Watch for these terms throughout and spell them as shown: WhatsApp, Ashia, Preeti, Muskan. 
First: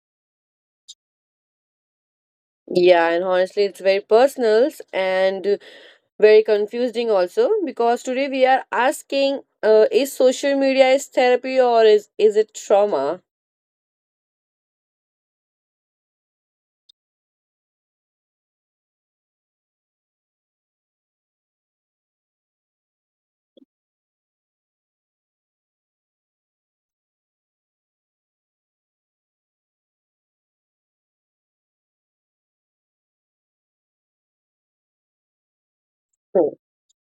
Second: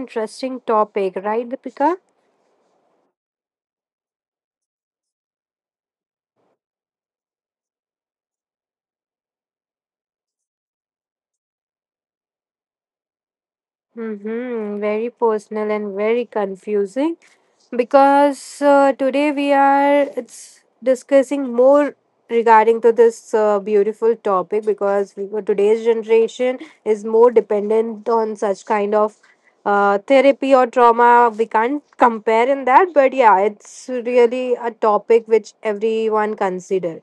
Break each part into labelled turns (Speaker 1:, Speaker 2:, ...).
Speaker 1: interesting topic, right, Deepika?
Speaker 2: Yeah, and honestly, it's very personal and very confusing also because today we are asking: Is social media is therapy or is it trauma?
Speaker 1: Mm-hmm. Very personal and very confusing because today we are it's discussing more regarding to this beautiful topic because we, today's generation is more dependent on such kind of therapy or trauma. We can't compare in that, but yeah, it's really a topic which everyone
Speaker 2: Hmm,
Speaker 1: consider.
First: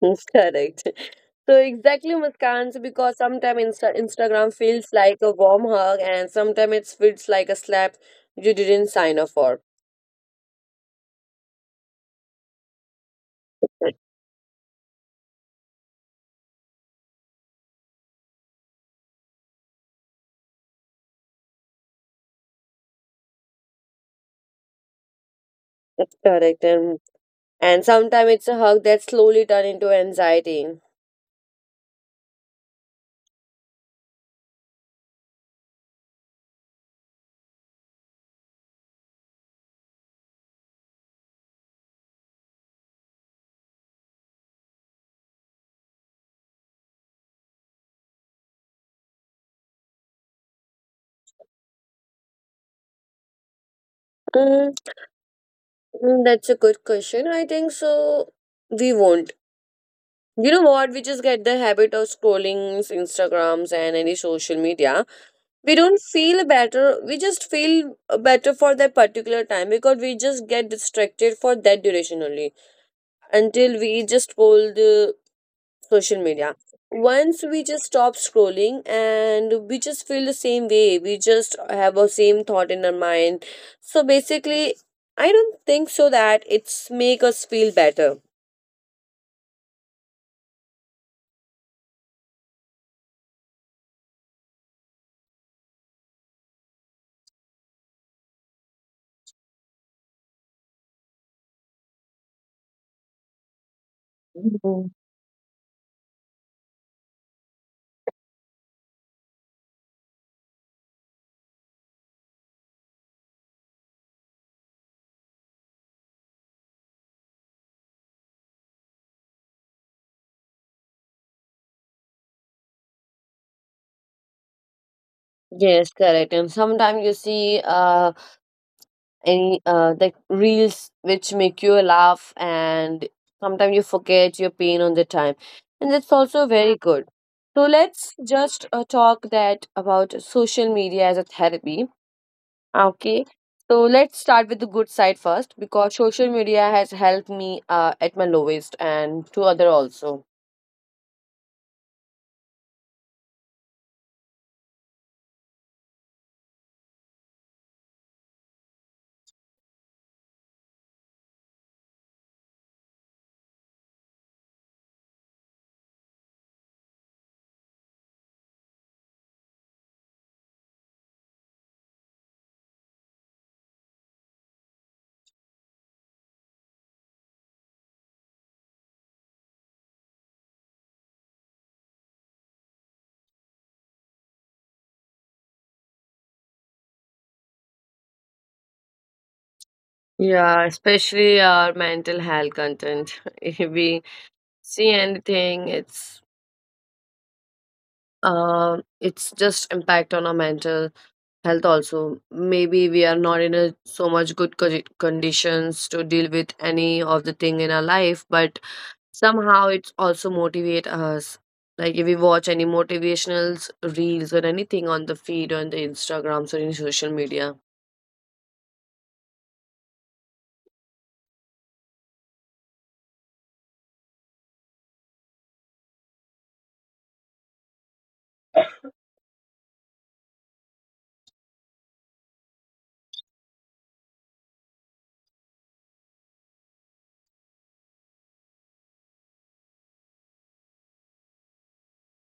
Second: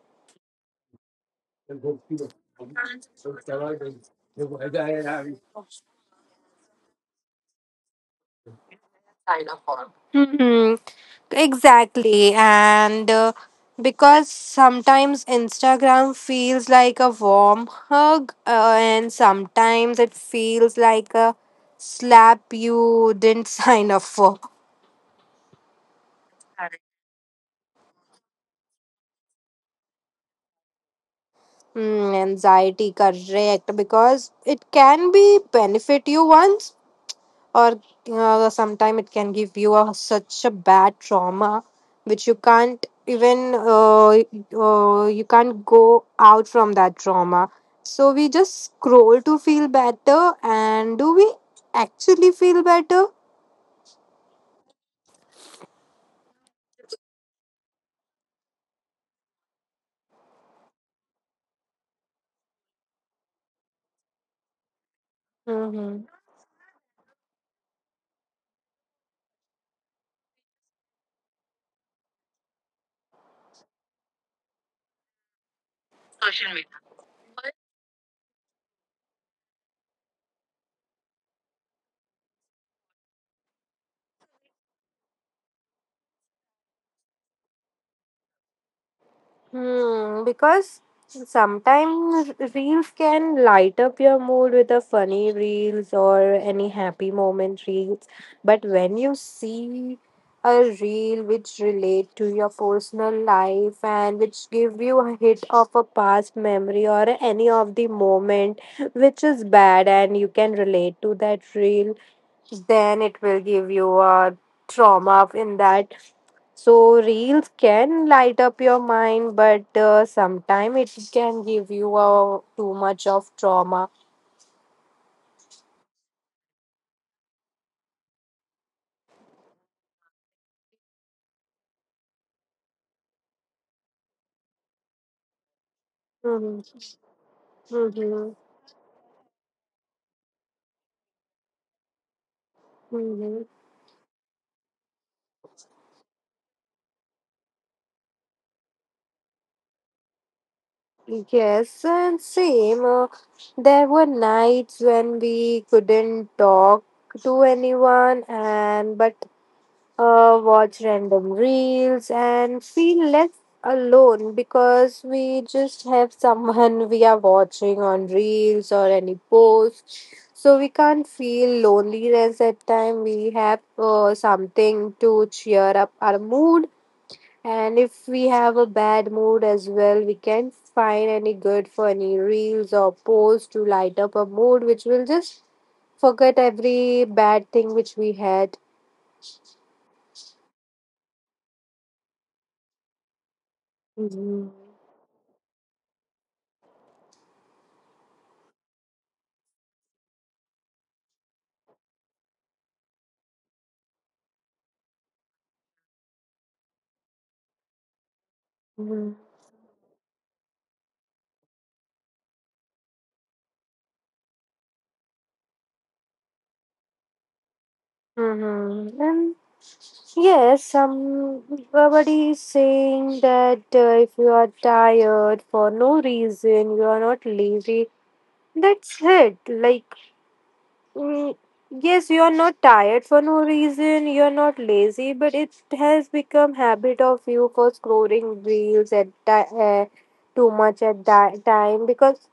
Speaker 2: Correct. So exactly, Muskan. So because sometimes Instagram feels like a warm hug, and sometimes it feels like a slap you didn't sign up for.
Speaker 1: Hmm Exactly. And because sometimes Instagram feels like a warm hug, and sometimes it feels like a slap you didn't sign up for.
Speaker 2: Correct, and sometimes it's a hug that slowly turn into anxiety.
Speaker 1: Mm, anxiety, correct. Because it can be benefit you once, or sometime it can give you a, such a bad trauma which you can't even you can't go out from that trauma. So we just scroll to feel better, and do we actually feel better?
Speaker 2: Mm-hmm. That's a good question. I think so. We won't. You know what? We just get the habit of scrolling Instagrams and any social media. We don't
Speaker 1: Mm-hmm.
Speaker 2: feel better. We just feel better for that particular time because we just get distracted for that duration only until we just scroll the social media. Once we just stop scrolling and we just feel the same way, we just have a same thought in our mind. So basically, I don't think so that it's make us feel better.
Speaker 1: Hmm, because sometimes reels can light up your mood with a funny reels or any happy moment reels. But when you see a reel which relate to your personal life and which give
Speaker 2: Mhm.
Speaker 1: you a hit of a past memory or any of the moment which is bad and you can relate to that reel, then it will give you a trauma in that. So reels can light up your mind, but sometime it can give you too much of trauma.
Speaker 2: Yes, correct. And sometimes you see any like reels which make you laugh, and sometimes you forget your pain on the time. And that's also very
Speaker 1: Mm-hmm.
Speaker 2: good. So let's
Speaker 1: Mm-hmm.
Speaker 2: just talk that about social media as a therapy. Okay,
Speaker 1: Mm-hmm.
Speaker 2: so let's start with the good side first because social media has helped me at my lowest and to other also.
Speaker 1: Yes, and same. There were nights when we couldn't talk to anyone, and but watch random reels, and feel less alone because we just have someone we are watching on reels or any post. So we can't feel loneliness at time. We have something to cheer up our mood, and if we have a bad mood as well, we can find any good funny reels or posts to light up a mood, which will just forget every bad thing which we had.
Speaker 2: Yeah, especially our mental health content. If we
Speaker 1: Mhm.
Speaker 2: see anything, it's just impact on our mental health also. Maybe we are not in a so much good conditions to deal with any of the thing in our life, but somehow it's also motivate us, like if we watch any motivational reels or anything on the feed on the instagrams or in social media.
Speaker 1: Mm-hmm. And yes, somebody is saying that if you are tired for no reason, you are not lazy. That's it. Like, mm, yes, you are not tired for no reason, you are not lazy, but it has become habit of you for scrolling reels at too much at that time because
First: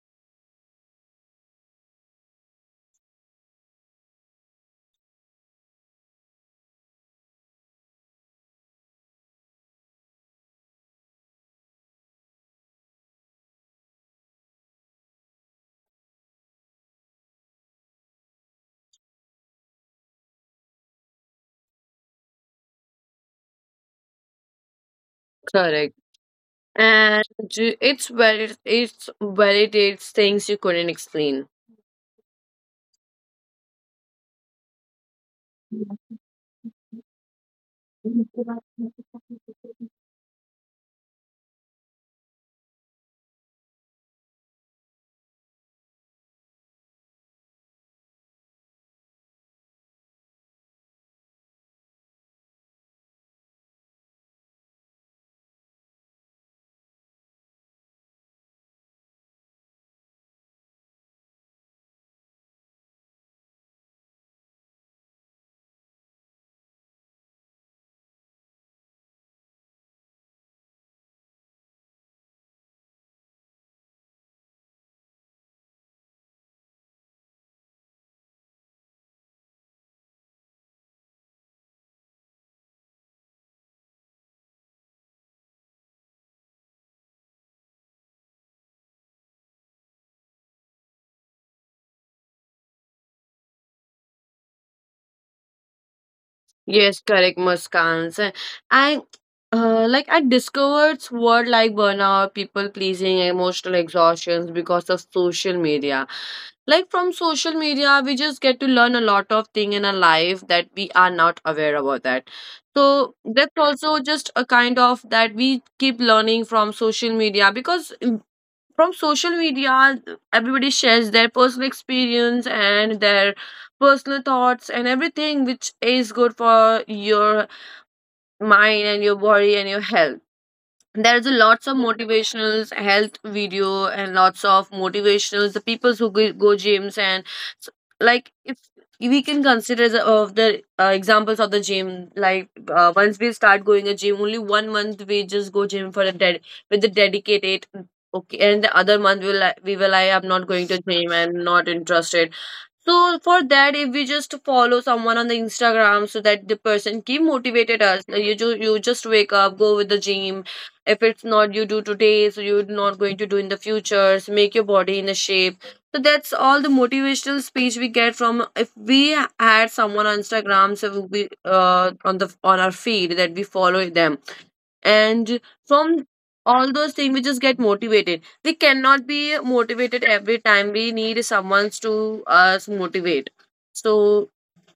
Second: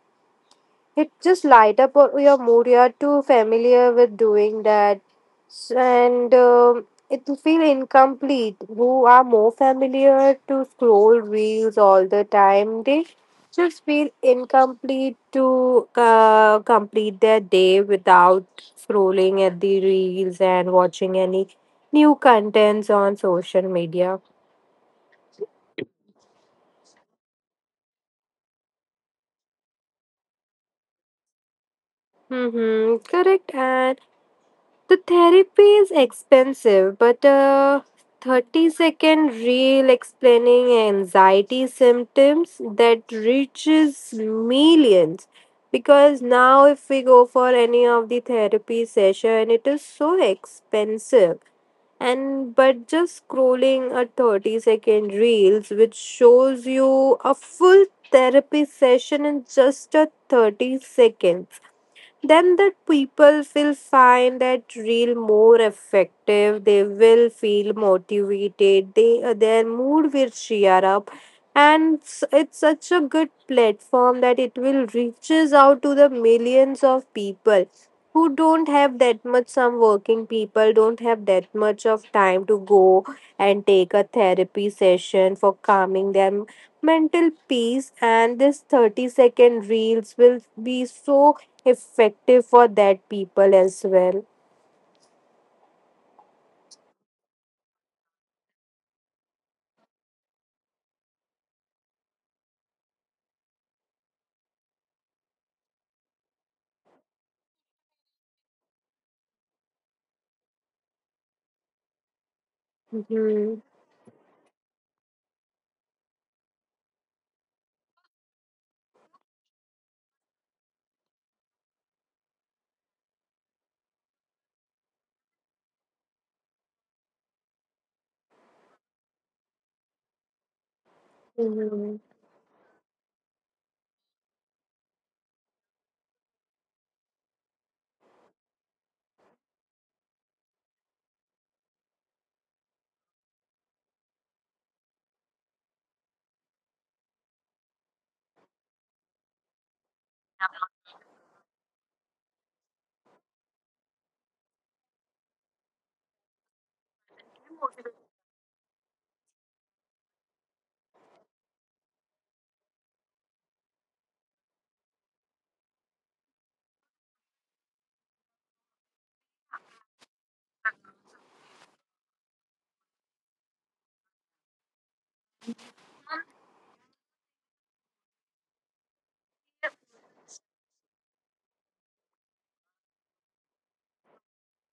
Speaker 1: it just light up your mood. You are too familiar with doing that, and it will feel incomplete. Who are more familiar to scroll reels all the time, they just feel incomplete to complete their day without scrolling at the reels and watching any new contents on social media.
Speaker 2: Correct, and it's very it's validates things you couldn't explain.
Speaker 1: Mm-hmm, correct. And the therapy is expensive, but a 30-second reel explaining anxiety symptoms that reaches millions. Because now, if we go for any of the therapy session, it is so expensive. And but just scrolling a 30-second reels, which shows you a full therapy session in just a 30 seconds, then the people will find that real more effective. They will feel motivated, they their mood will cheer up, and it's such a good platform that it will reaches out to the millions of people who don't have that much, some working people don't have that much of time to go and take a therapy session for calming their mental peace, and this 30-second reels will be so effective for that people as well.
Speaker 2: Yes, correct, Muskans. And I, like I discovered word like burnout, people pleasing, emotional exhaustions because of social media. Like, from social media we just get to learn a lot of thing in our life that we are not aware about that. So that's
Speaker 1: Hmm
Speaker 2: also just a kind of that we keep learning from social media because, from social media everybody shares their personal experience and their personal thoughts and everything which is good for your mind and your body and your health. There's a lots of
Speaker 1: hmm
Speaker 2: motivational health video and lots of motivational the people who go gyms and s- like, if we can consider the, of the examples of the gym, like once we start going a gym only 1 month, we just go gym for a dead, with the dedicated, okay, and the other month we will like, I'm not going to gym, I'm not interested. So for that, if we just follow someone on the Instagram, so that the person keep motivated us. Like, you just wake up, go with the gym. If it's not you do today, so you're not going to do in the future. So make your body in a shape. So that's all the motivational speech we get from, if we had someone on Instagram, so we on the on our feed that we follow them, and from all those things we just get motivated. We cannot be motivated every time, we need someone to us motivate. So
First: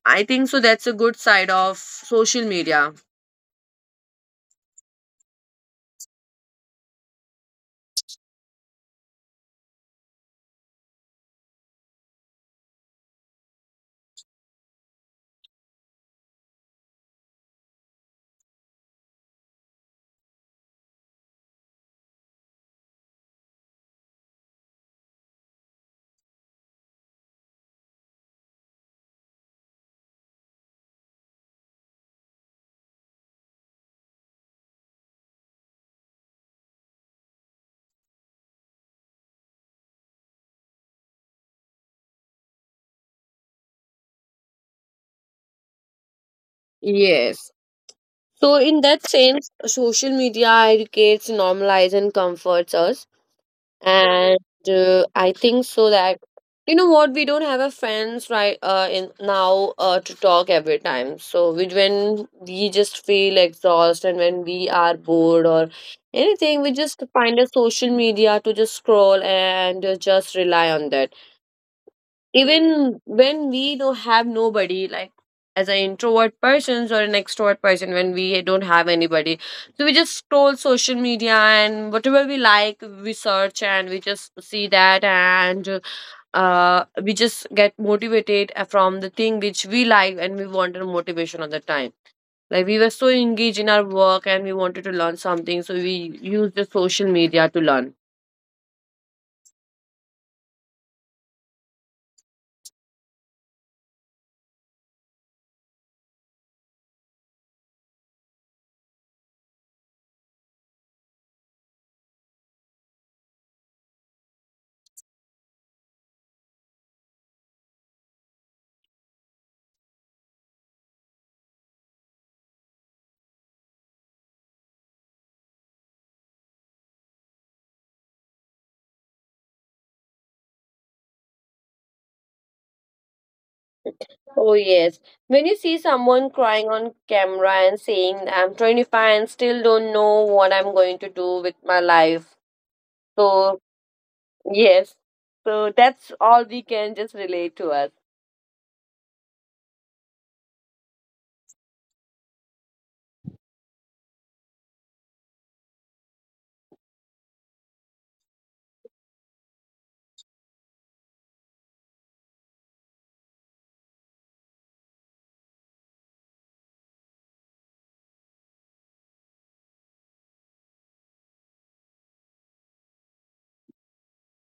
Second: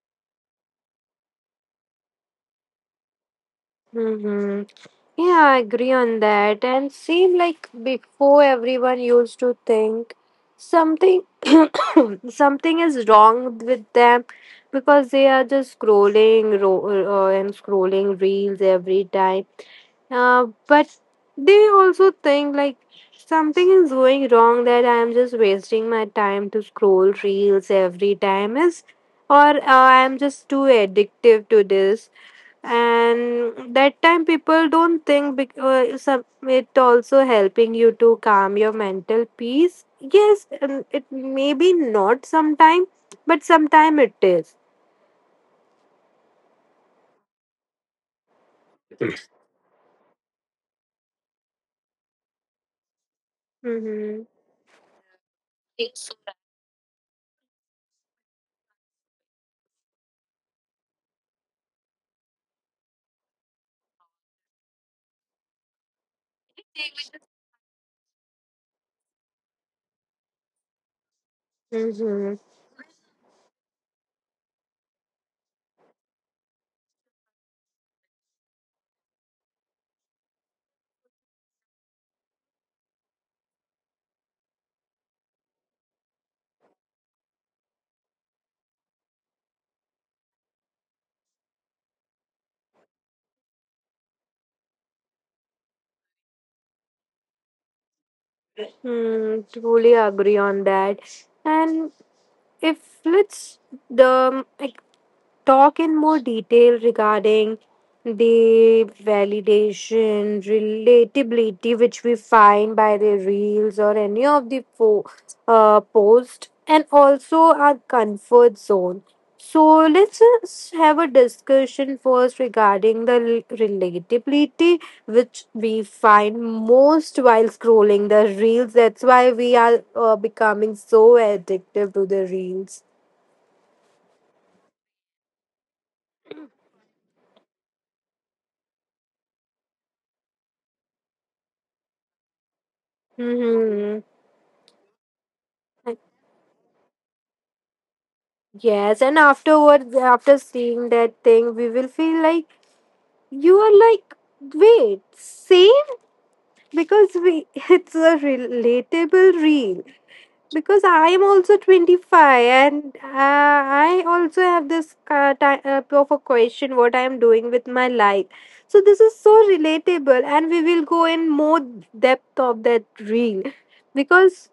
Speaker 2: I think so that's a good side of social media.
Speaker 1: hmm Yeah, I agree on that. And seem like before everyone used to think something something is wrong with them because they are just scrolling and scrolling reels every time. But they also think like something is going wrong, that I am just wasting my time to scroll reels every time is, or I am just too addictive to this. And that time people don't think some, it also helping you to calm your mental peace. Yes, it may be not sometime but sometime it is.
Speaker 2: Yes. So in that sense, social media educates, normalizes, and comforts us.
Speaker 1: Mm-hmm.
Speaker 2: And I think so that, you know what, we don't have a friends right in now to talk every time. So we, when we just feel exhausted and when we are bored or anything, we just find a social media to just scroll and just rely on that,
Speaker 1: Mm-hmm.
Speaker 2: even when we don't have nobody, like as an introvert persons or an extrovert person, when we don't have anybody. So we just scroll social media, and whatever we like we search and we just see that, and we just get motivated from the thing which we like, and we wanted motivation at the time, like we were so engaged in our work and we wanted to learn something, so we used the social media to learn.
Speaker 1: Mm, truly agree on that. And if it's the like talk in more detail regarding the validation, relatability, which we find by the reels or any of the posts, and also our comfort zone. So let's just have a discussion first regarding the relatability, which we find most while scrolling the reels. That's why we are becoming so addictive to the reels.
Speaker 2: Oh, yes. When you see someone crying on camera and saying, I'm 25 and still don't know what I'm going to do with my life. So,
Speaker 1: Mm-hmm.
Speaker 2: yes. So, that's all we can just relate to us.
Speaker 1: Yes, and afterwards, after seeing that thing, we will feel like you are like, wait, same? Because we, it's a relatable reel. Because I am also 25 and I also have this type of a question what I am doing with my life. So this is so relatable, and we will go in more depth of that reel, because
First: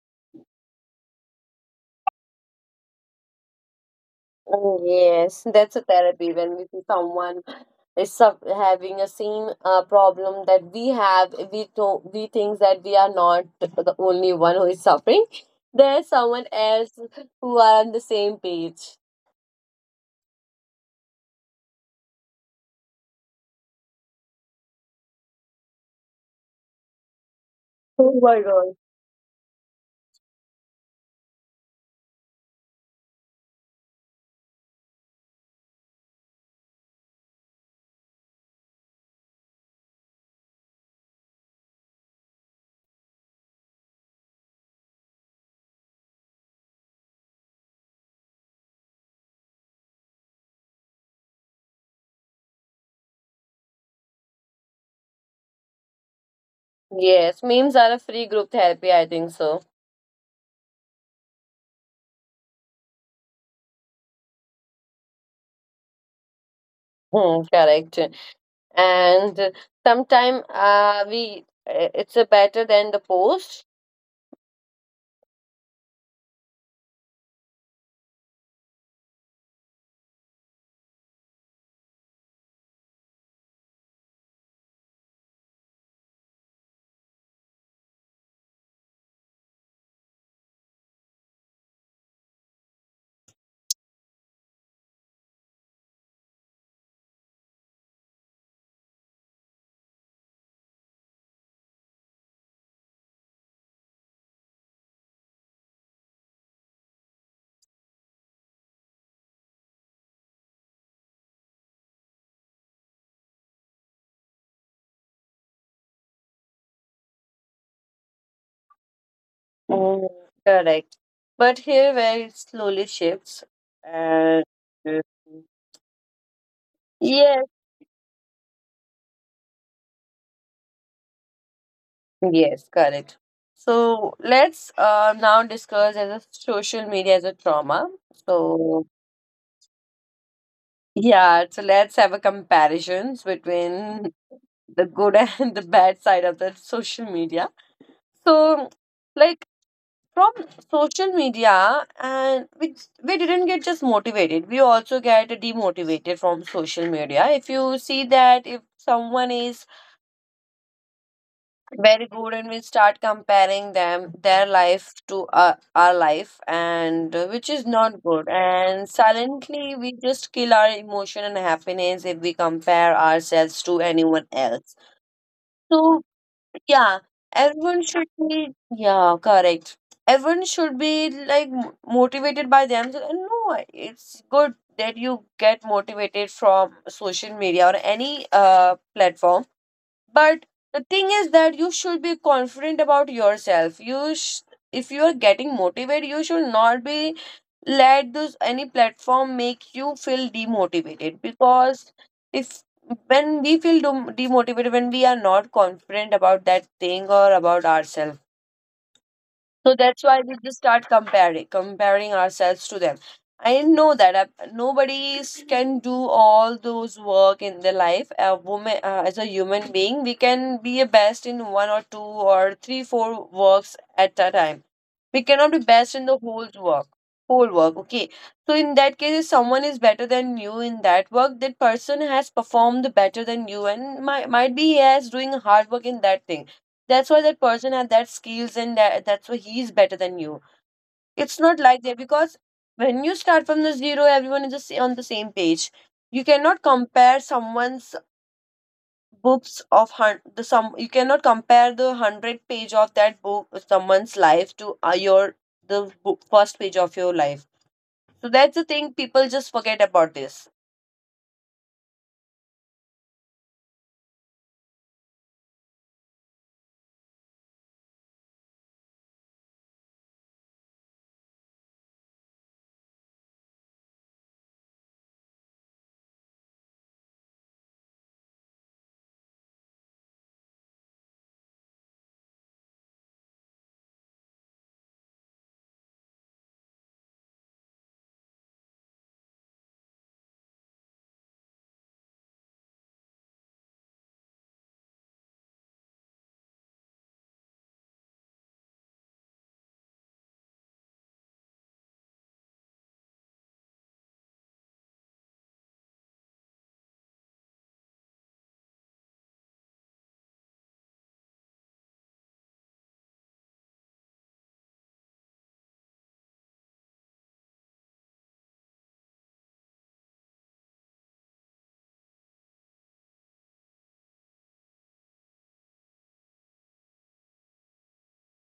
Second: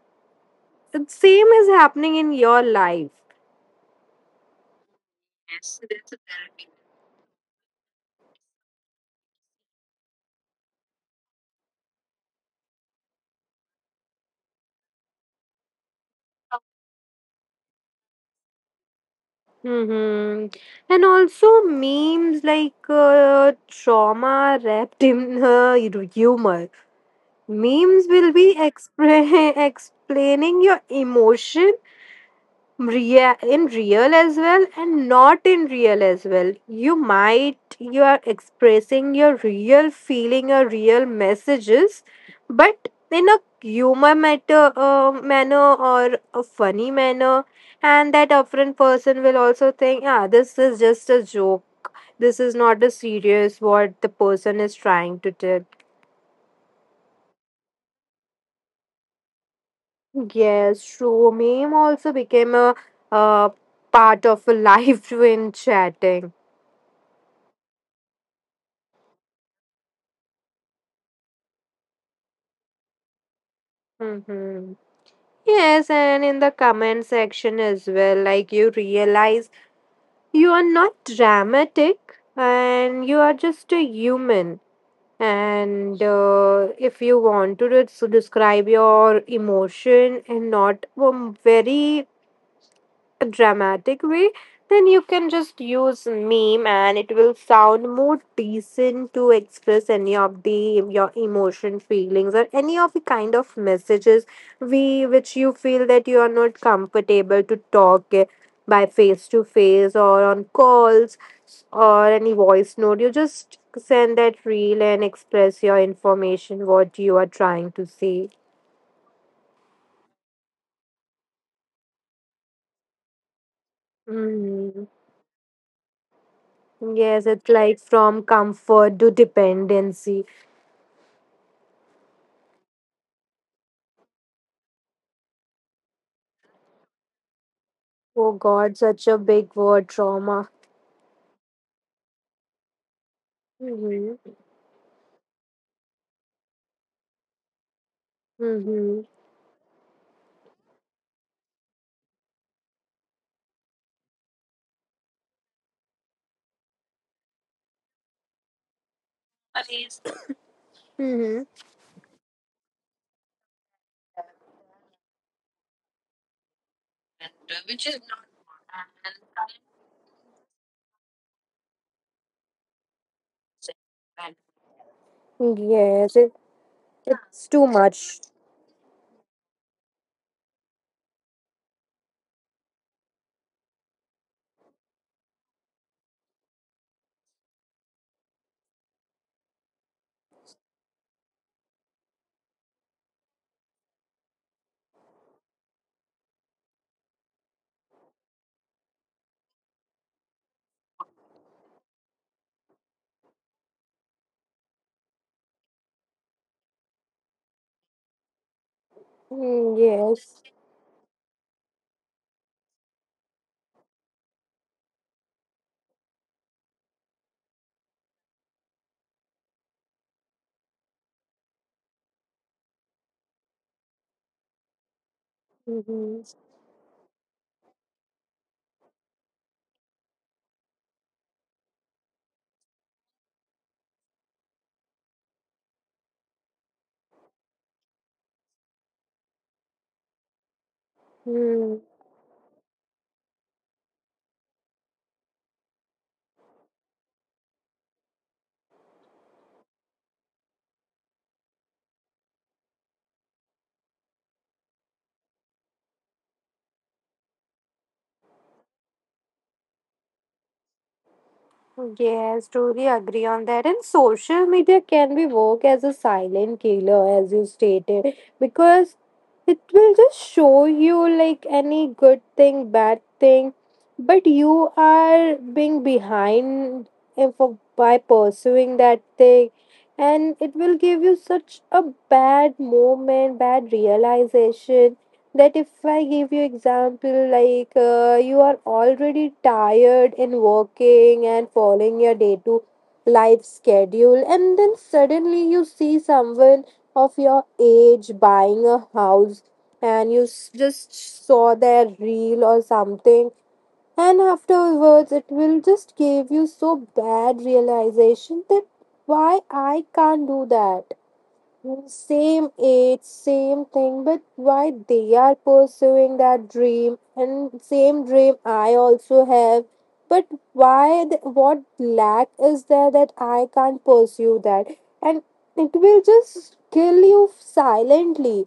Speaker 1: the same is happening in your life.
Speaker 2: Oh, yes, that's a therapy when we see someone is having a same problem that we have. We think that we are not the only one who is suffering. There's someone else who are on the same page.
Speaker 1: Hmm And also memes like trauma wrapped in humor. Memes
Speaker 2: Oh
Speaker 1: will
Speaker 2: my
Speaker 1: be
Speaker 2: god.
Speaker 1: expre explaining your emotion in real as well and not in real as well, you might you are expressing your real feeling or real messages but in a humor matter manner or a funny manner, and that upfront person will also think, ah, this is just a joke, this is not a serious what the person is trying to tell.
Speaker 2: Yes, memes are a free group therapy, I think so.
Speaker 1: Yes, true, meme also became a uh, part of a life when chatting.
Speaker 2: Hmm, correct. And sometime we it's a better than the post.
Speaker 1: Mm-hmm. Yes, and in the comment section as well, like you realize you are not dramatic and you are just a human. And if you want to describe your emotion and not very a dramatic way, then you can just use meme and it will sound more decent to express any of the your emotion, feelings or any of the kind of messages we which you feel that you are not comfortable to talk by face to face or on calls or any voice note. You just send that reel and express your information what you are trying to say.
Speaker 2: Mm, correct. But here where it slowly shifts. And
Speaker 1: Mm. Yes,
Speaker 2: yes,
Speaker 1: it's like from comfort to dependency.
Speaker 2: yes, correct. So let's now discuss as a social media as a trauma.
Speaker 1: Oh God,
Speaker 2: So
Speaker 1: such a big word, trauma.
Speaker 2: yeah, so let's have a comparisons between
Speaker 1: Mm-hmm.
Speaker 2: the good and the bad side of the social media. So,
Speaker 1: Mm-hmm.
Speaker 2: like, from social media, and we didn't get just motivated, we also get demotivated from social media. If you see that if someone is
Speaker 1: Mm-hmm.
Speaker 2: very good and we start comparing them their life to our life, and which is not good, and silently we just kill our emotion and happiness if we compare ourselves to anyone else. So
Speaker 1: Yes, it,
Speaker 2: yeah,
Speaker 1: it's too
Speaker 2: everyone should
Speaker 1: much.
Speaker 2: be, yeah, correct. Everyone should be like motivated by themselves. And no, it's good that you get motivated from social media or any platform, but the thing is that you should be confident about yourself. You if you are getting motivated you should not be let this any platform make you feel demotivated, because if, when we feel demotivated, when we are not confident about that thing or about ourselves, so
Speaker 1: Mm,
Speaker 2: that's why we
Speaker 1: yes.
Speaker 2: just start comparing ourselves to them. I know that nobody can do all those work in their life. A woman, as a human being, we can be a best in one or two or three, four works at a time. We cannot be best in the
Speaker 1: Mm-hmm.
Speaker 2: whole work, whole work. Okay. So in that case, if someone is better than you in that work, that person has performed better than you, and might be he has doing hard work in that thing, that's why that person had that skills and that's why he is better than you. It's not like that, because when you start from the zero, everyone is just on the same page. You cannot compare someone's books of the some. You cannot compare the hundred page of that book someone's life to your the book, first page of your life. So that's the thing. People just forget about this.
Speaker 1: Yes, truly agree on that. And social media can be work as a silent killer, as you stated, because it will just show you like any good thing, bad thing, but you are being behind if, by pursuing that thing, and it will give you such a bad moment, bad realization, that if I give you example like you are already tired and working and following your day to life schedule, and then suddenly you see someone of your age buying a house and you just saw their reel or something, and afterwards it will just give you so bad realization that why I can't do that. Mm, same age, same thing, but why they are pursuing that dream and same dream I also have. But why, what lack is there that I can't pursue that? And it will just kill you silently.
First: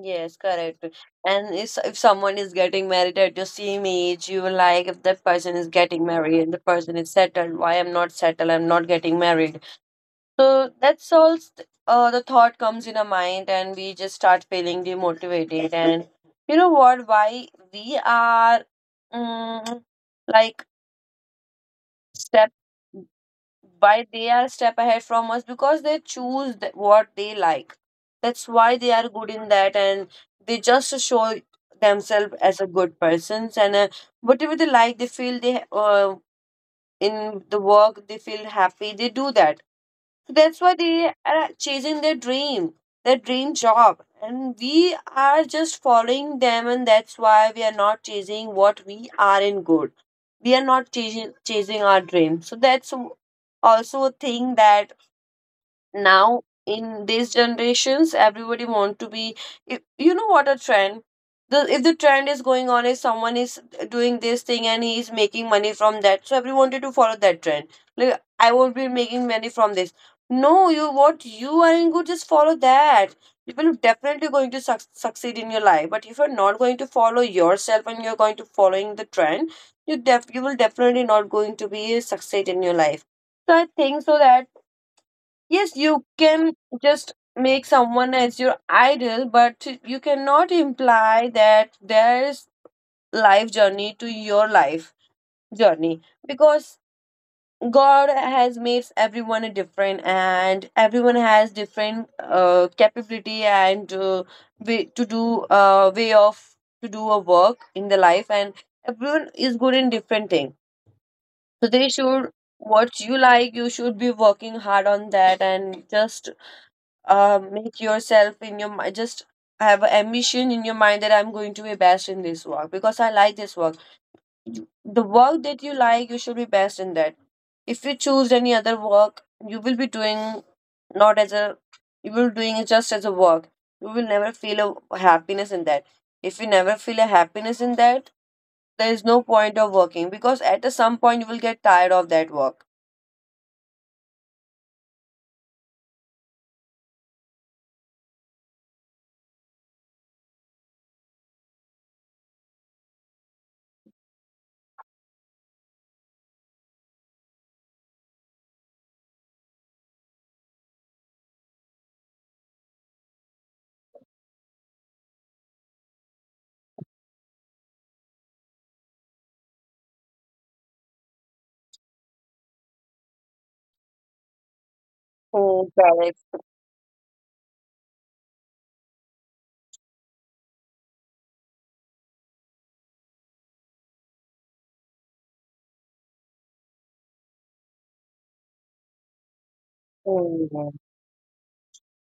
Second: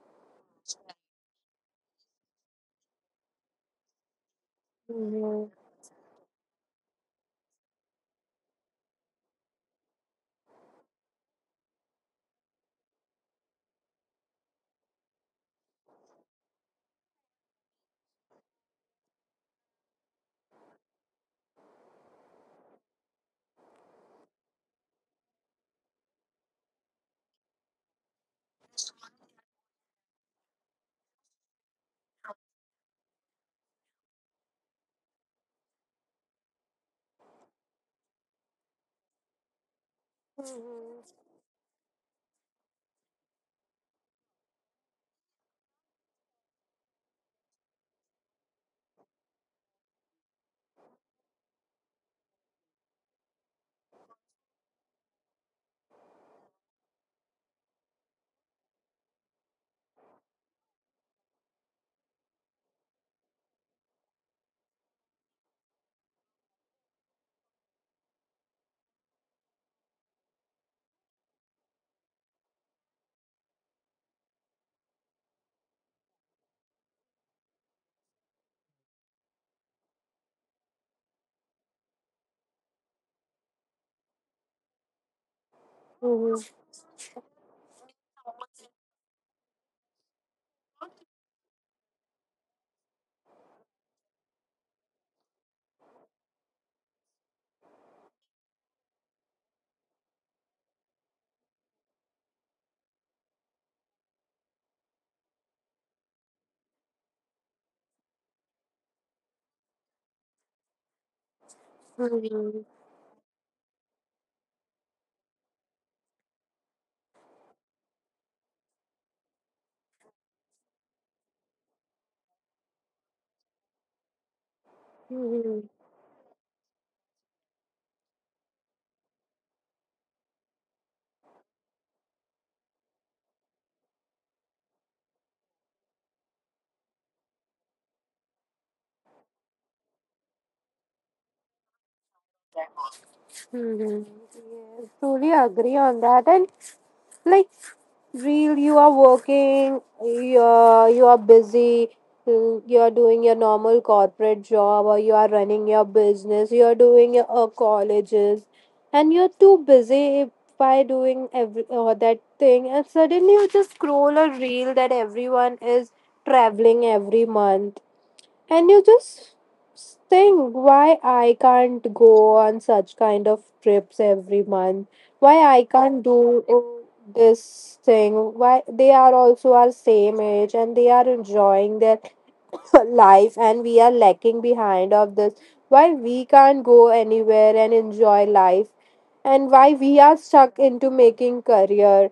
Speaker 2: Yes, correct. And if someone is getting married at your same age, you will like, if that
Speaker 1: Mhm.
Speaker 2: person is getting married and the person is settled, why I'm not settled, I'm not getting married. So that's all the thought comes in our mind, and we just start feeling demotivated. And you know what? Why we are, mm, like, step, why they are a step ahead from us, because they choose what they like, that's why they are good in that. And they just show themselves as a good persons, and whatever they like they feel they in the work they feel happy they do that, that's why they are chasing their dream, their dream job, and we are just following them, and that's why we are not chasing what we are in good. We are not chasing our dream. So that's also a thing that now in these generations everybody want to be, if, you know what, a trend, the if the trend is going on is someone is doing this thing and he is making money from that, so everyone wanted to follow that trend, like I won't be making money from this. No, you what you are in good, just follow that, you will definitely going to succeed in your life. But if you're not going to follow yourself and you're going to following the trend, you def you will definitely not going to be succeed in your life. So I think so that, yes, you
Speaker 1: Mhm.
Speaker 2: can just make someone as your idol, but you cannot imply that their life journey to your life journey, because God has made everyone different, and everyone has different capability and way to do way of to do a work in the life, and everyone is good in different thing. So they should,
Speaker 1: Mhm.
Speaker 2: what you like you should be working hard on that and just make yourself in your mind, just have an ambition in your mind that I'm going to be best in this work because I like this work. The work
Speaker 1: Mhm.
Speaker 2: that you like you should be best in that. If you choose any other work you will be doing, not as a, you will doing it just as a work. You will never feel a happiness in that. If you never feel a happiness in that, there is no point of working because at a some point you will get tired of that work.
Speaker 1: Mhm. Yes, truly agree on that. And like real you are working, you're you are busy, you are doing your normal corporate job or you are running your business, you are doing your colleges and you're too busy by doing every that thing, and suddenly you just scroll a reel that everyone is traveling every month, and you just think, why I can't go on such kind of trips every month, why I
Speaker 2: Mm,
Speaker 1: can't
Speaker 2: correct.
Speaker 1: do this thing, why they are also our same age and they are enjoying their life and we are lacking behind of this, why we can't go anywhere and enjoy life, and why we are stuck
Speaker 2: Mm.
Speaker 1: into making career.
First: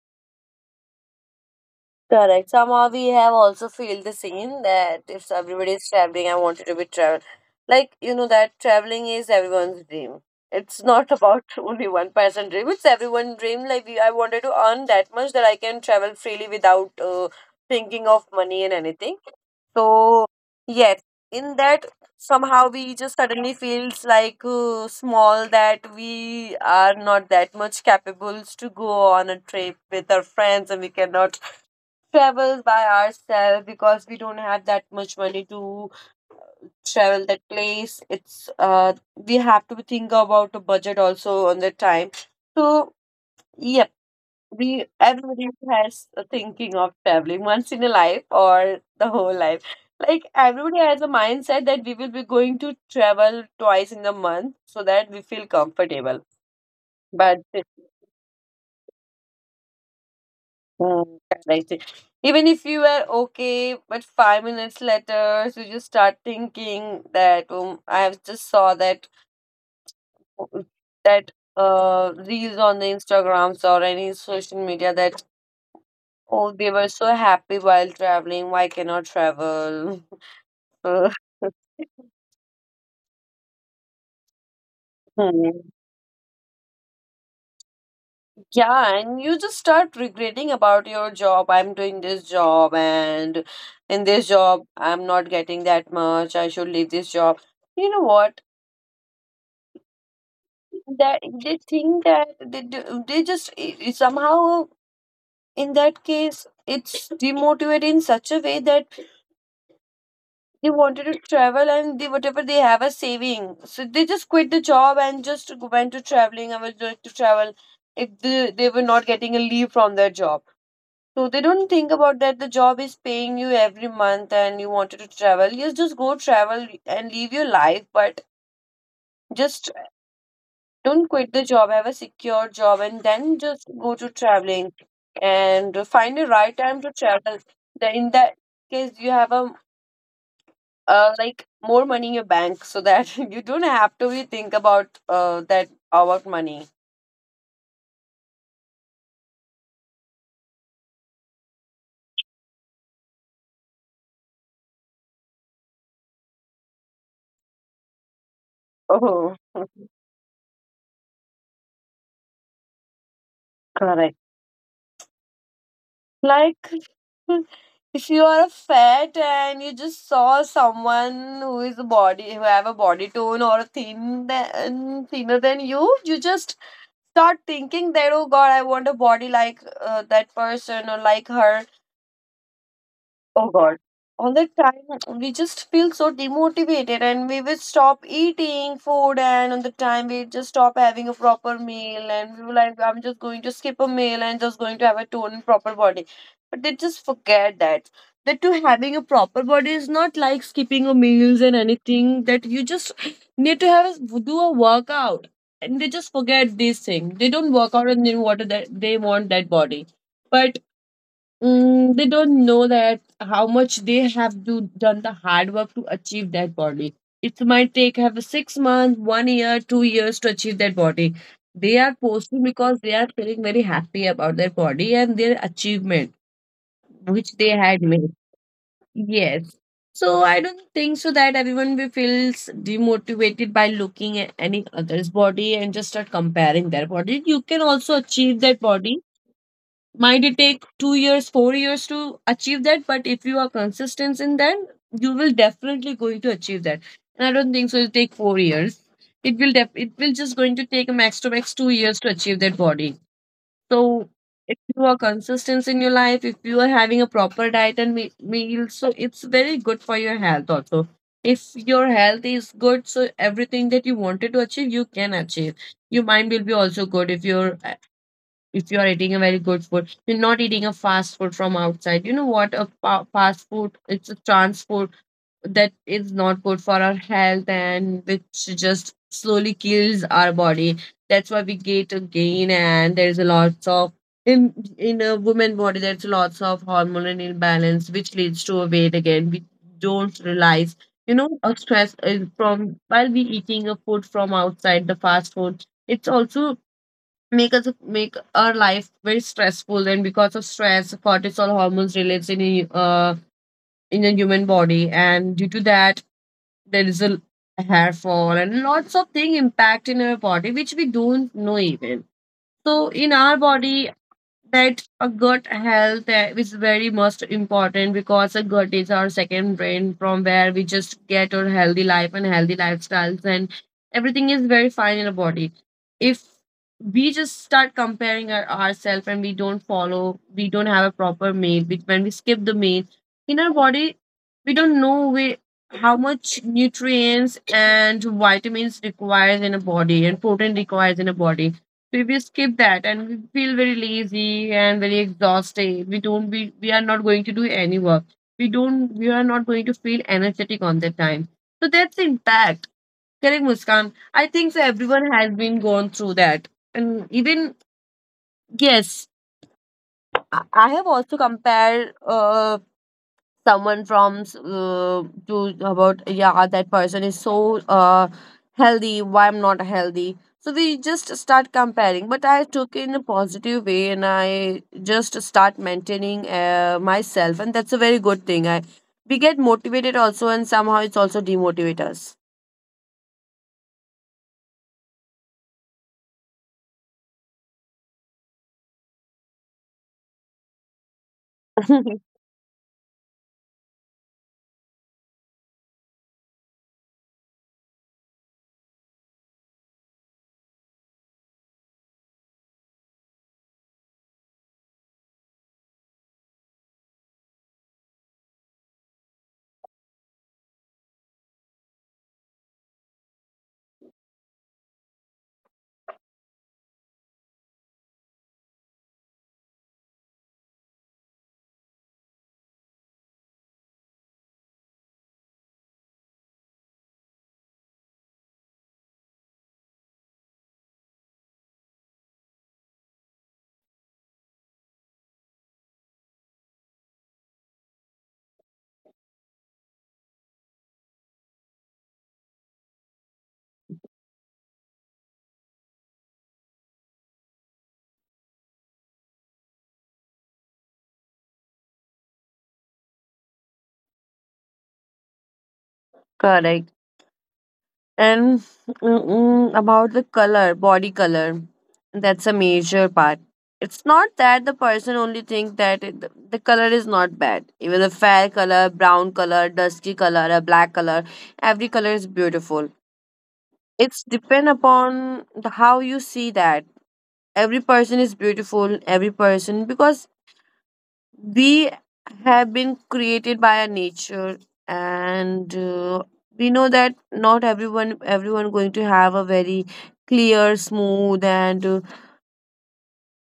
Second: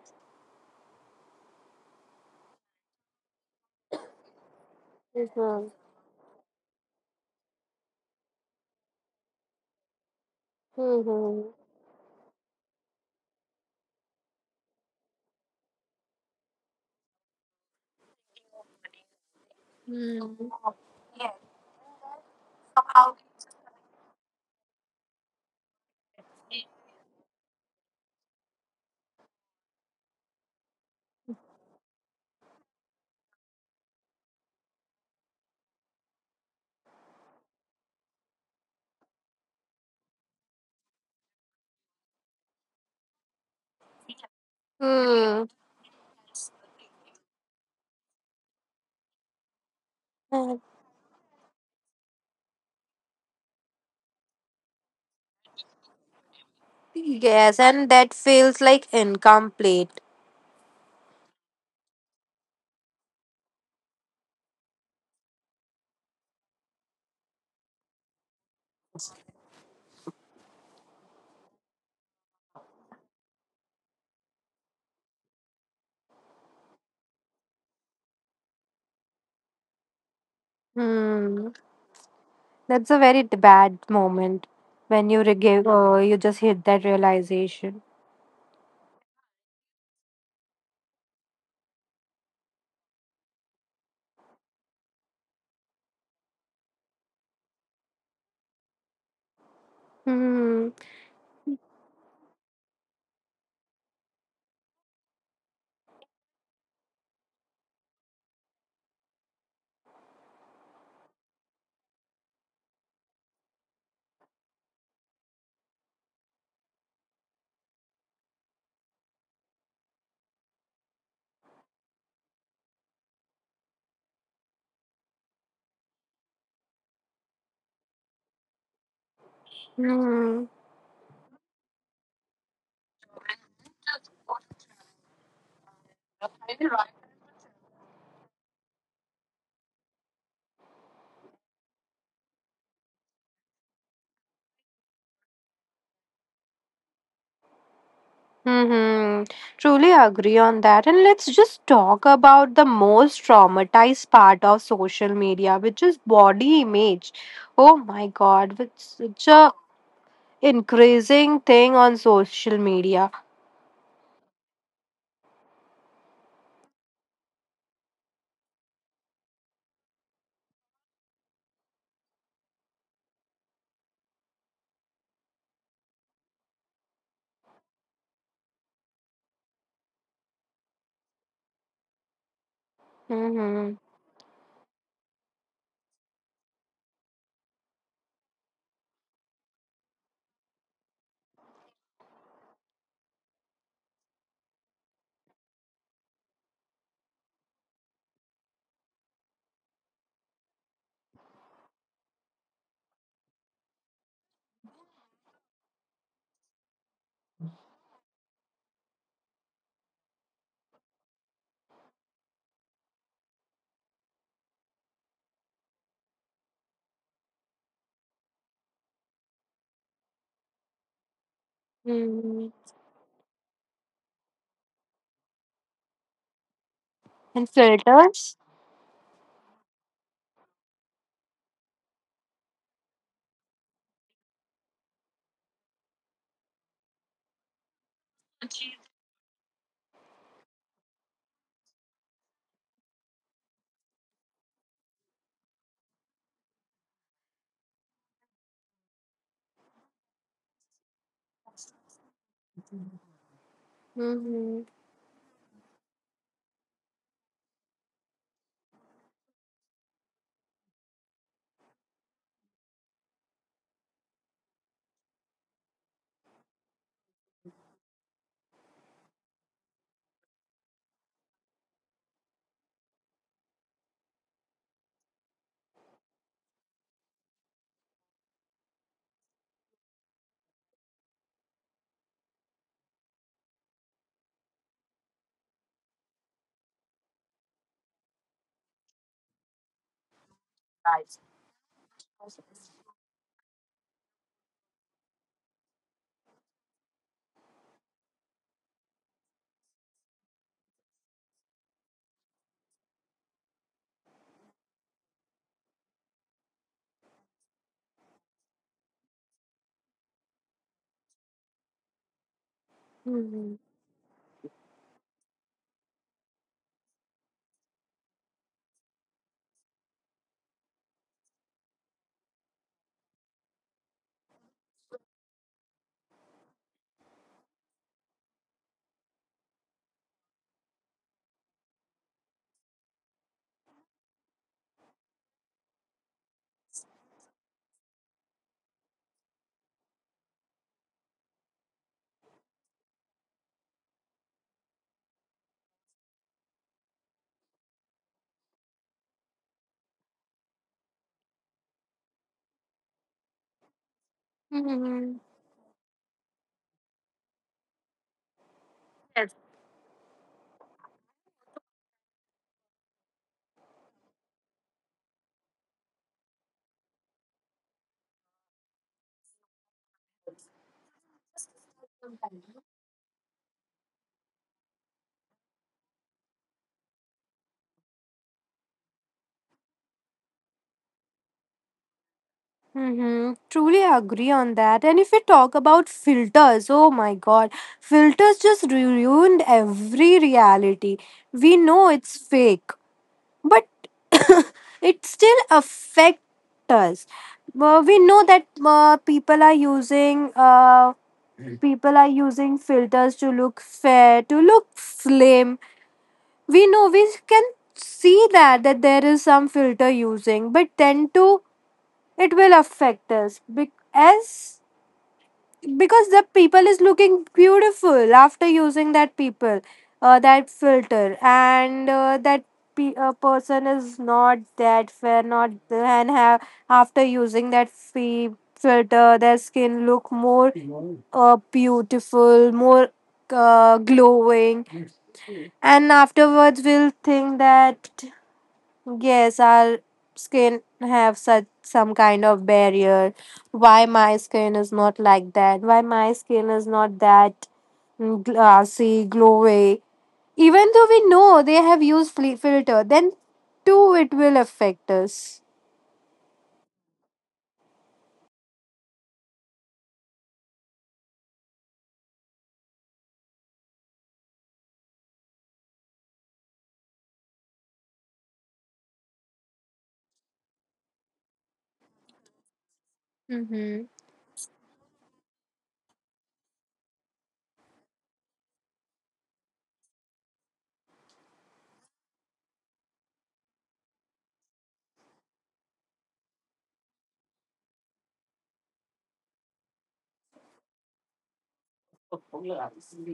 Speaker 2: Correct. Somehow we have also feel the same that if
Speaker 1: Mhm.
Speaker 2: everybody is traveling, I wanted to be travel. Like you know that traveling is everyone's dream. It's not about
Speaker 1: Mhm.
Speaker 2: only one person dream. It's everyone's dream. Like I wanted to earn that much that I can travel freely without thinking of money and anything. So yes, in that somehow we just suddenly feels like small that we are not that much capable to go on a trip with our friends and we cannot travel by ourselves because we don't have that much money to travel that place. It's uh, we have to think about a budget also on the time. So yep, we everybody
Speaker 1: Hmm.
Speaker 2: has a thinking of traveling once in a life or the whole life. Like everybody has a mindset that we will be going to travel twice in a month so that we feel comfortable. But
Speaker 1: Yes, and that feels like incomplete.
Speaker 2: mm, that I see. Even if you were okay, but 5 minutes later, so you just start thinking that I have just saw that that uh, reels on the Instagrams or any social media that oh they were so happy while traveling. Why cannot travel? So,
Speaker 1: Hmm. That's a very bad moment when you
Speaker 2: hmm.
Speaker 1: you just hit that realization.
Speaker 2: Yeah, and you just start regretting about your job. I'm doing this job, and in this job, I'm not getting that much. I should leave this job. You know what?
Speaker 1: Hmm.
Speaker 2: That they think that they do, they just somehow in that case it's demotivated in such a way that they wanted to travel and they whatever they have a saving, so they just quit the job and just went to traveling. I was like to travel. If they were not getting a leave from their job, so they don't think about that the job is paying you every month and you wanted to travel, you just go travel and live your life. But just
Speaker 1: Hmm.
Speaker 2: don't quit the job, have a secure job, and then just go to traveling and find the right time to travel. In that case, you have a like more money in your bank so that you don't have to be think about that about money.
Speaker 1: Hmm. Truly agree on that. And let's just talk about the most traumatized part of social media, which is body image. Oh my God, it's such
Speaker 2: Oh,
Speaker 1: a increasing thing on social media.
Speaker 2: correct. Like if you are a fat and you just saw someone who is a body who have a body tone or a thinner than you, you just start thinking that oh god, I want a body like that person or like her. Oh God.
Speaker 1: Hmm.
Speaker 2: All the time, we just feel so demotivated and we will stop eating food, and on the time, we just stop having a proper meal. And we were like, I'm just going to skip a meal and just going to have a tone and proper body. But they just forget that. That to having a proper body is not like skipping a meals and anything, that you just need to have a, do a workout. And they just forget these things. They don't work out and they, what, that they want that body. But mm, they don't know that how much they have to done the hard work to achieve that body. It might take have a 6 months, one year, 2 years to achieve that body. They are posting
Speaker 1: Hmm.
Speaker 2: because they are feeling very happy about their body and their achievement which they
Speaker 1: And
Speaker 2: had made.
Speaker 1: filters.
Speaker 2: Yes. So I don't think so that everyone will feels demotivated by looking at any other's body and just start comparing their body. You can also achieve that body, might it take 2 years, 4 years to achieve that. But if you are consistent in that, you will definitely going to achieve that. And I don't think so it'll take 4 years. It will it will just going to take a max to max 2 years to achieve that body. So if
Speaker 1: Hmm.
Speaker 2: you are consistent in your life, if you are having a proper diet and meal, so it's very good for your health also. If your health is good, so everything that you wanted to achieve you can achieve. Your mind will be also good if your, if you are eating a very good food, you're not eating a fast food from outside. You know what, a fast food, it's a trans food that is not good for our health and which just slowly kills our body. That's why we get a gain and there's a lots of, in a woman body there's lots of hormonal imbalance which leads to a weight again, we don't realize. You know a stress is from while we eating a food from outside, the fast food, it's also make us, make our life very stressful, and because of stress cortisol hormones released in a, in the human body, and due to that there is a hair fall and lots of thing impact in our body which we don't know even. So in our
Speaker 1: Hmm.
Speaker 2: body, that a gut health is very most important because a gut is our second brain from where we just get our healthy life and healthy lifestyles and everything is very fine in the body. If we just start comparing ourselves and we don't follow, we don't have a proper meal, when we skip the meal, in our body we don't know how much nutrients and vitamins requires in a body and protein requires in a body, we will skip that and we feel very lazy and very exhausted, we don't, we are not going to do any work, we don't, we are not going to feel energetic on that time. So that's the impact. Correct, Muskan, I think so everyone
Speaker 1: Hmm.
Speaker 2: has been gone through that. And even yes,
Speaker 1: Hmm.
Speaker 2: I have also compared uh, someone from to about yeah that person is so uh healthy, why I'm not healthy. So they just start comparing, but I took it in a positive way and I just start maintaining myself and that's a very good thing. I We get motivated also and somehow it's also demotivate us.
Speaker 1: Mm-hmm. Truly agree on that. And if we talk about filters, oh my god, filters just ruined every reality. We know it's fake, but it still affects us. We know that people are using filters to look fair, to look slim. We know we can see that that there is some filter using, but then to it will affect us as because the people is looking beautiful after using that people that filter, and that person is not that fair not and have after using that filter their skin look more beautiful more glowing, and afterwards we'll think that, yes, our skin have such some kind of barrier. Why my skin is not like that? Why my skin is not that mm, glassy, glowy? Even though we know they have used filter, then too it will affect us.
Speaker 2: Correct. And mm-mm, about the color, body color, that's a major part. It's not that the person only think that it, the color is not bad. Even a fair color, brown color, dusky color, a black color, every color is beautiful.
Speaker 1: Mm-hmm.
Speaker 2: It's depend upon the, how you see that. Every person is beautiful, every person, because we have been created by our nature and we know that not everyone, everyone going to have a very clear smooth and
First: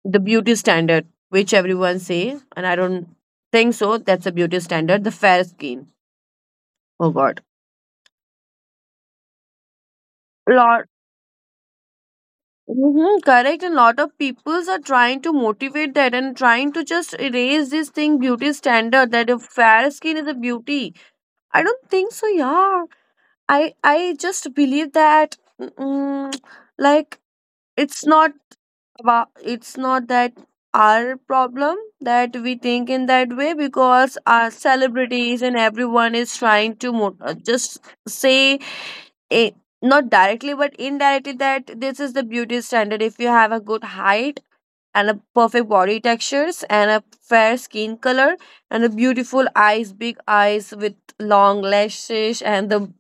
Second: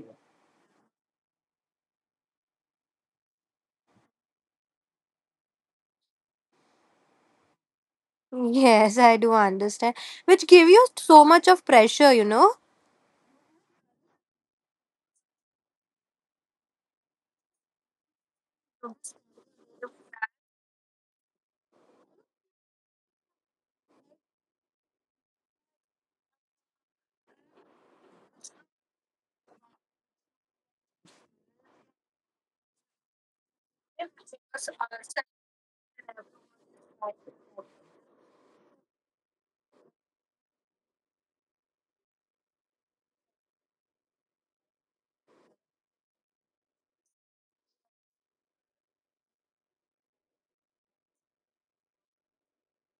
Speaker 2: the beauty standard which everyone say. And I don't think so that's a beauty standard, the fair skin. Oh god.
Speaker 1: Yes, I do understand. Which give you
Speaker 2: Lot,
Speaker 1: so much of pressure, you know.
Speaker 2: hmm, correct, and lot of peoples are trying to motivate that and trying to just erase this thing beauty standard that a fair skin is a beauty. I don't think so, yeah. I just believe that mm, like it's not about, it's not that our problem that we think in that way, because our celebrities and everyone is trying to just say eh, not directly but indirectly that this is the beauty standard. If you have a good height and a perfect body textures and a fair skin color and a beautiful eyes, big eyes with long lashes, and the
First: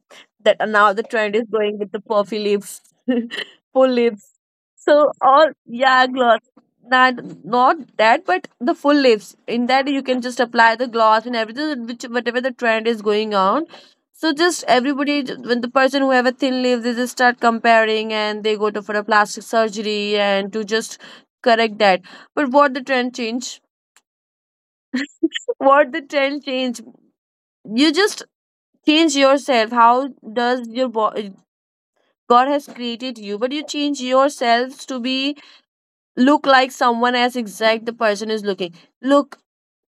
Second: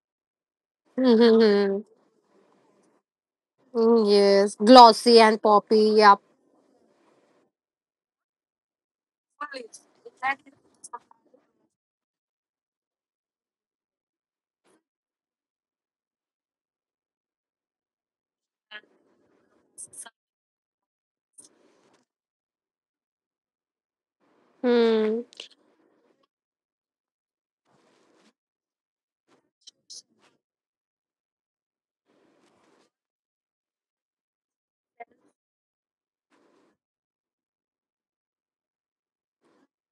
Speaker 2: that now the trend is going
Speaker 1: Mm-hmm.
Speaker 2: with the puffy lips, full lips.
Speaker 1: Yes,
Speaker 2: So
Speaker 1: glossy and
Speaker 2: all
Speaker 1: poppy.
Speaker 2: yeah,
Speaker 1: Yeah.
Speaker 2: gloss. Not not that, but the full lips. In that you can just apply the gloss and everything, which whatever the trend is going on. So just everybody, when the person who have a thin lips, they just start comparing and they go to for a plastic surgery and to just correct that. But what the trend change?
Speaker 1: Hmm.
Speaker 2: What the trend change? You just change yourself. How does your God has created you, but you change yourself to be look like someone as exact the person is looking. Look,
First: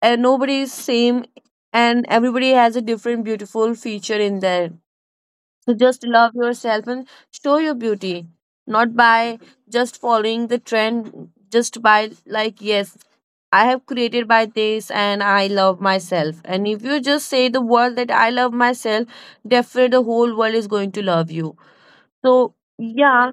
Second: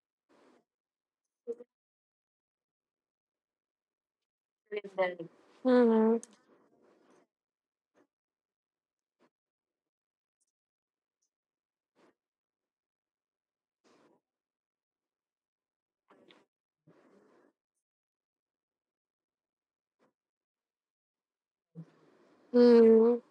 Speaker 2: and nobody is same, and everybody has a different beautiful feature in their. So just love yourself and show your beauty, not by just following the trend, just by like, yes, I have created by this and I love myself. And if you just say the word that I love myself, definitely the whole world is going to love you. So,
Speaker 1: Mm.
Speaker 2: yeah,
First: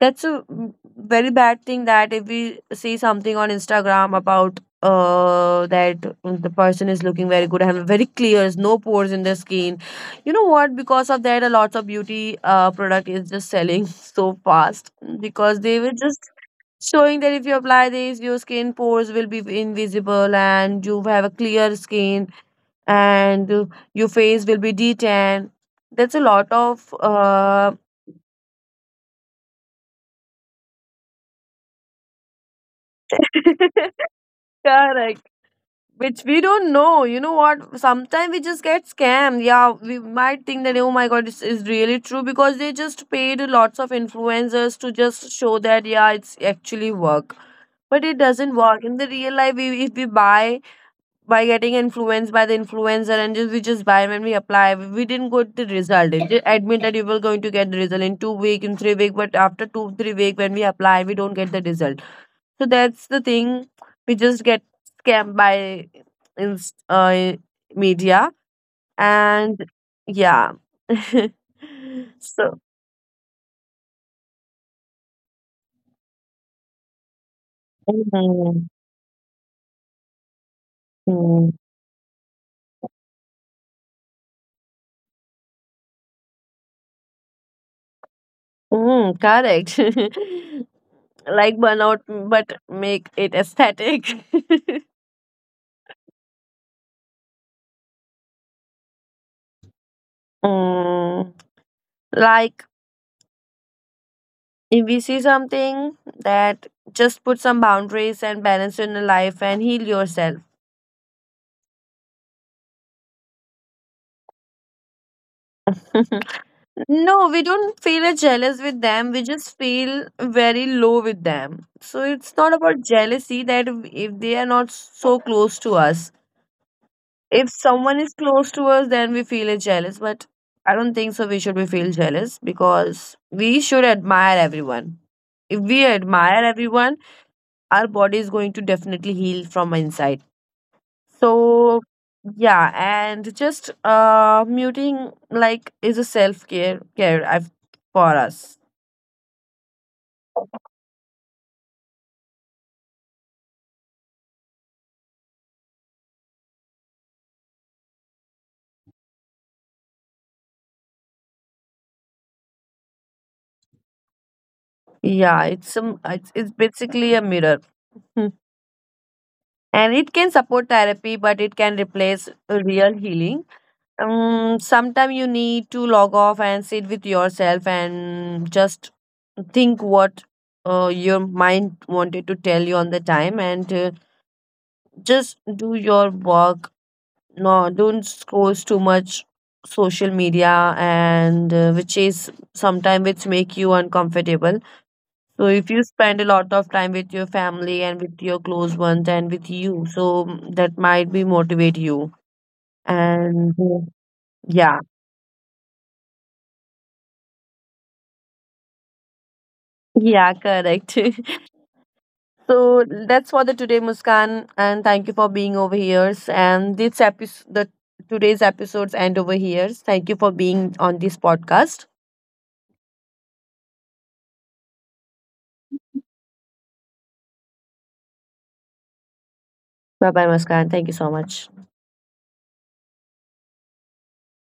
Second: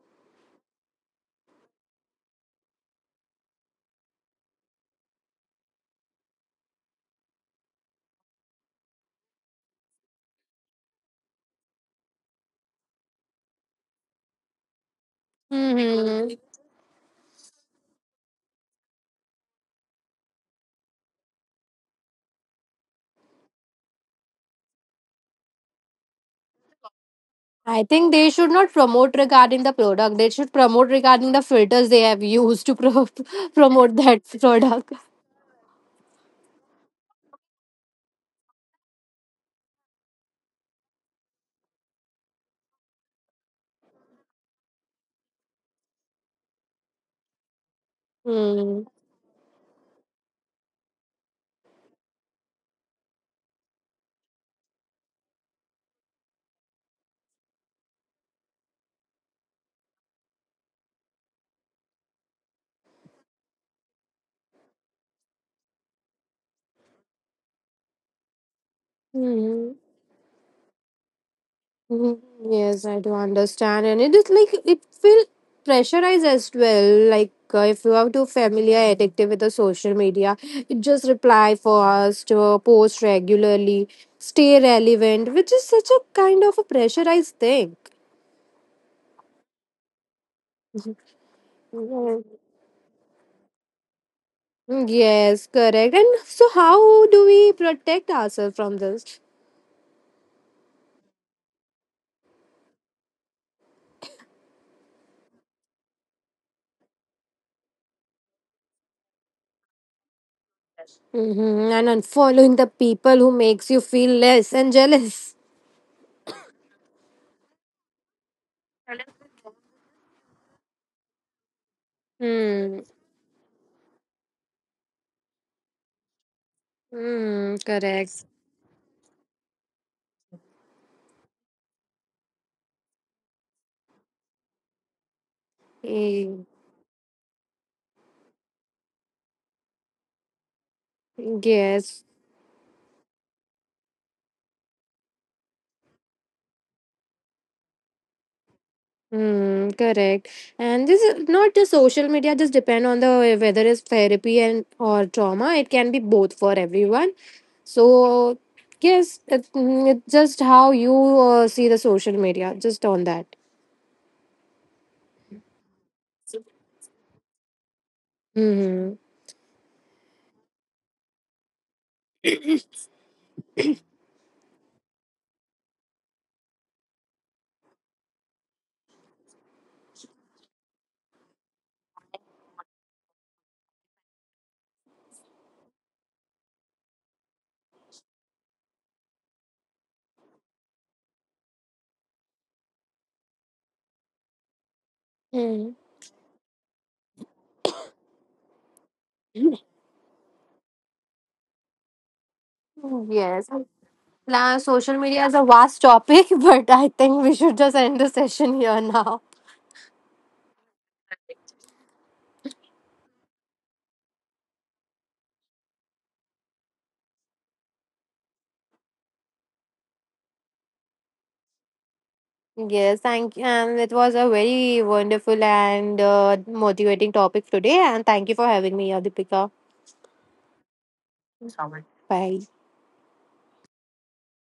Speaker 2: that's a very bad thing that if we see something on Instagram about uh, that the person is looking very good and very clear, there's no pores in their skin. You know what? Because of that, a lot of beauty uh, product is just selling so fast because they were just
Speaker 1: Mhm.
Speaker 2: showing that if you apply this, your skin pores will be invisible and you have a clear skin and your face will be detan. That's a lot of uh.
Speaker 1: I think they should not promote regarding the product. They should promote regarding the filters they have used to promote that product.
Speaker 2: Correct, which we don't know. You know what, sometimes we just get scammed. Yeah, we might think that oh my god, this is really true because they just paid lots of influencers to just show that yeah, it's actually work. But it doesn't
Speaker 1: Mm.
Speaker 2: work in the real life. We, if we buy by getting influenced by the influencer and just we just buy, when we apply we didn't get the result. It just admit that you were going to get the result in 2 week, in 3 week, but after 2 3 week when we apply we don't get the result. So that's the thing. We just get scammed by inst- uh, media. And
Speaker 1: Mm.
Speaker 2: yeah.
Speaker 1: Mhm.
Speaker 2: So,
Speaker 1: Yes, I do understand, and it is like it will pressurize as well. Like if you are too
Speaker 2: mhm.
Speaker 1: familiar, addictive with the social media, it just
Speaker 2: Mm.
Speaker 1: reply for us to post regularly, stay relevant, which is such a kind of a pressurized thing.
Speaker 2: Mm, correct. Like burnout, but make it aesthetic.
Speaker 1: Mm, yes, correct. And so, how do we protect ourselves from this?
Speaker 2: Mm, like, if we see something that just put some boundaries and balance in your life and heal yourself.
Speaker 1: Hmm And unfollowing the people who makes you feel less and jealous.
Speaker 2: No, we don't feel a jealous with them. We just feel very low with them. So it's not
Speaker 1: Hmm.
Speaker 2: about jealousy, that if they are not so close to us. If
Speaker 1: Hmm.
Speaker 2: someone is
Speaker 1: Correct.
Speaker 2: close to us, then we feel a jealous. But I don't think so. We should be feel jealous because we should admire everyone. If we
Speaker 1: Eh,
Speaker 2: admire everyone, our body is going to definitely heal from inside. So
Speaker 1: Yes.
Speaker 2: yeah, and just uh, muting like is a self care, I've for us.
Speaker 1: Hmm. Correct. And this is not just social media. Just depend on the whether it's therapy and or trauma. It can be both for everyone. So yes, it, mm, it's just how you see the social media. Just on that.
Speaker 2: Yeah, it's basically a mirror. Hmm.
Speaker 1: Mm-hmm.
Speaker 2: And it can support therapy, but it can replace real healing. Sometimes you need to log off and sit with yourself and just think what your mind wanted to tell you on the time, and just do your work. No, don't scroll too much social media and which is sometimes which make you uncomfortable. So
Speaker 1: Hmm.
Speaker 2: if you spend a lot of time with your family and with your close ones and with you, so mm, that might be motivate you.
Speaker 1: Yes.
Speaker 2: And
Speaker 1: Now,
Speaker 2: yeah,
Speaker 1: social media is a vast topic, but I think we should just end the session here now.
Speaker 2: yeah, correct. So that's for the today, Muskan, and thank you for being over here. And this episode, the today's episodes end over here. Thank you for being on this podcast.
Speaker 1: Yes, thank you. And it was a very wonderful and motivating topic today. And thank you for having me, Adipika.
Speaker 2: Bye bye, Muskan. Thank you so much.
Speaker 1: Bye.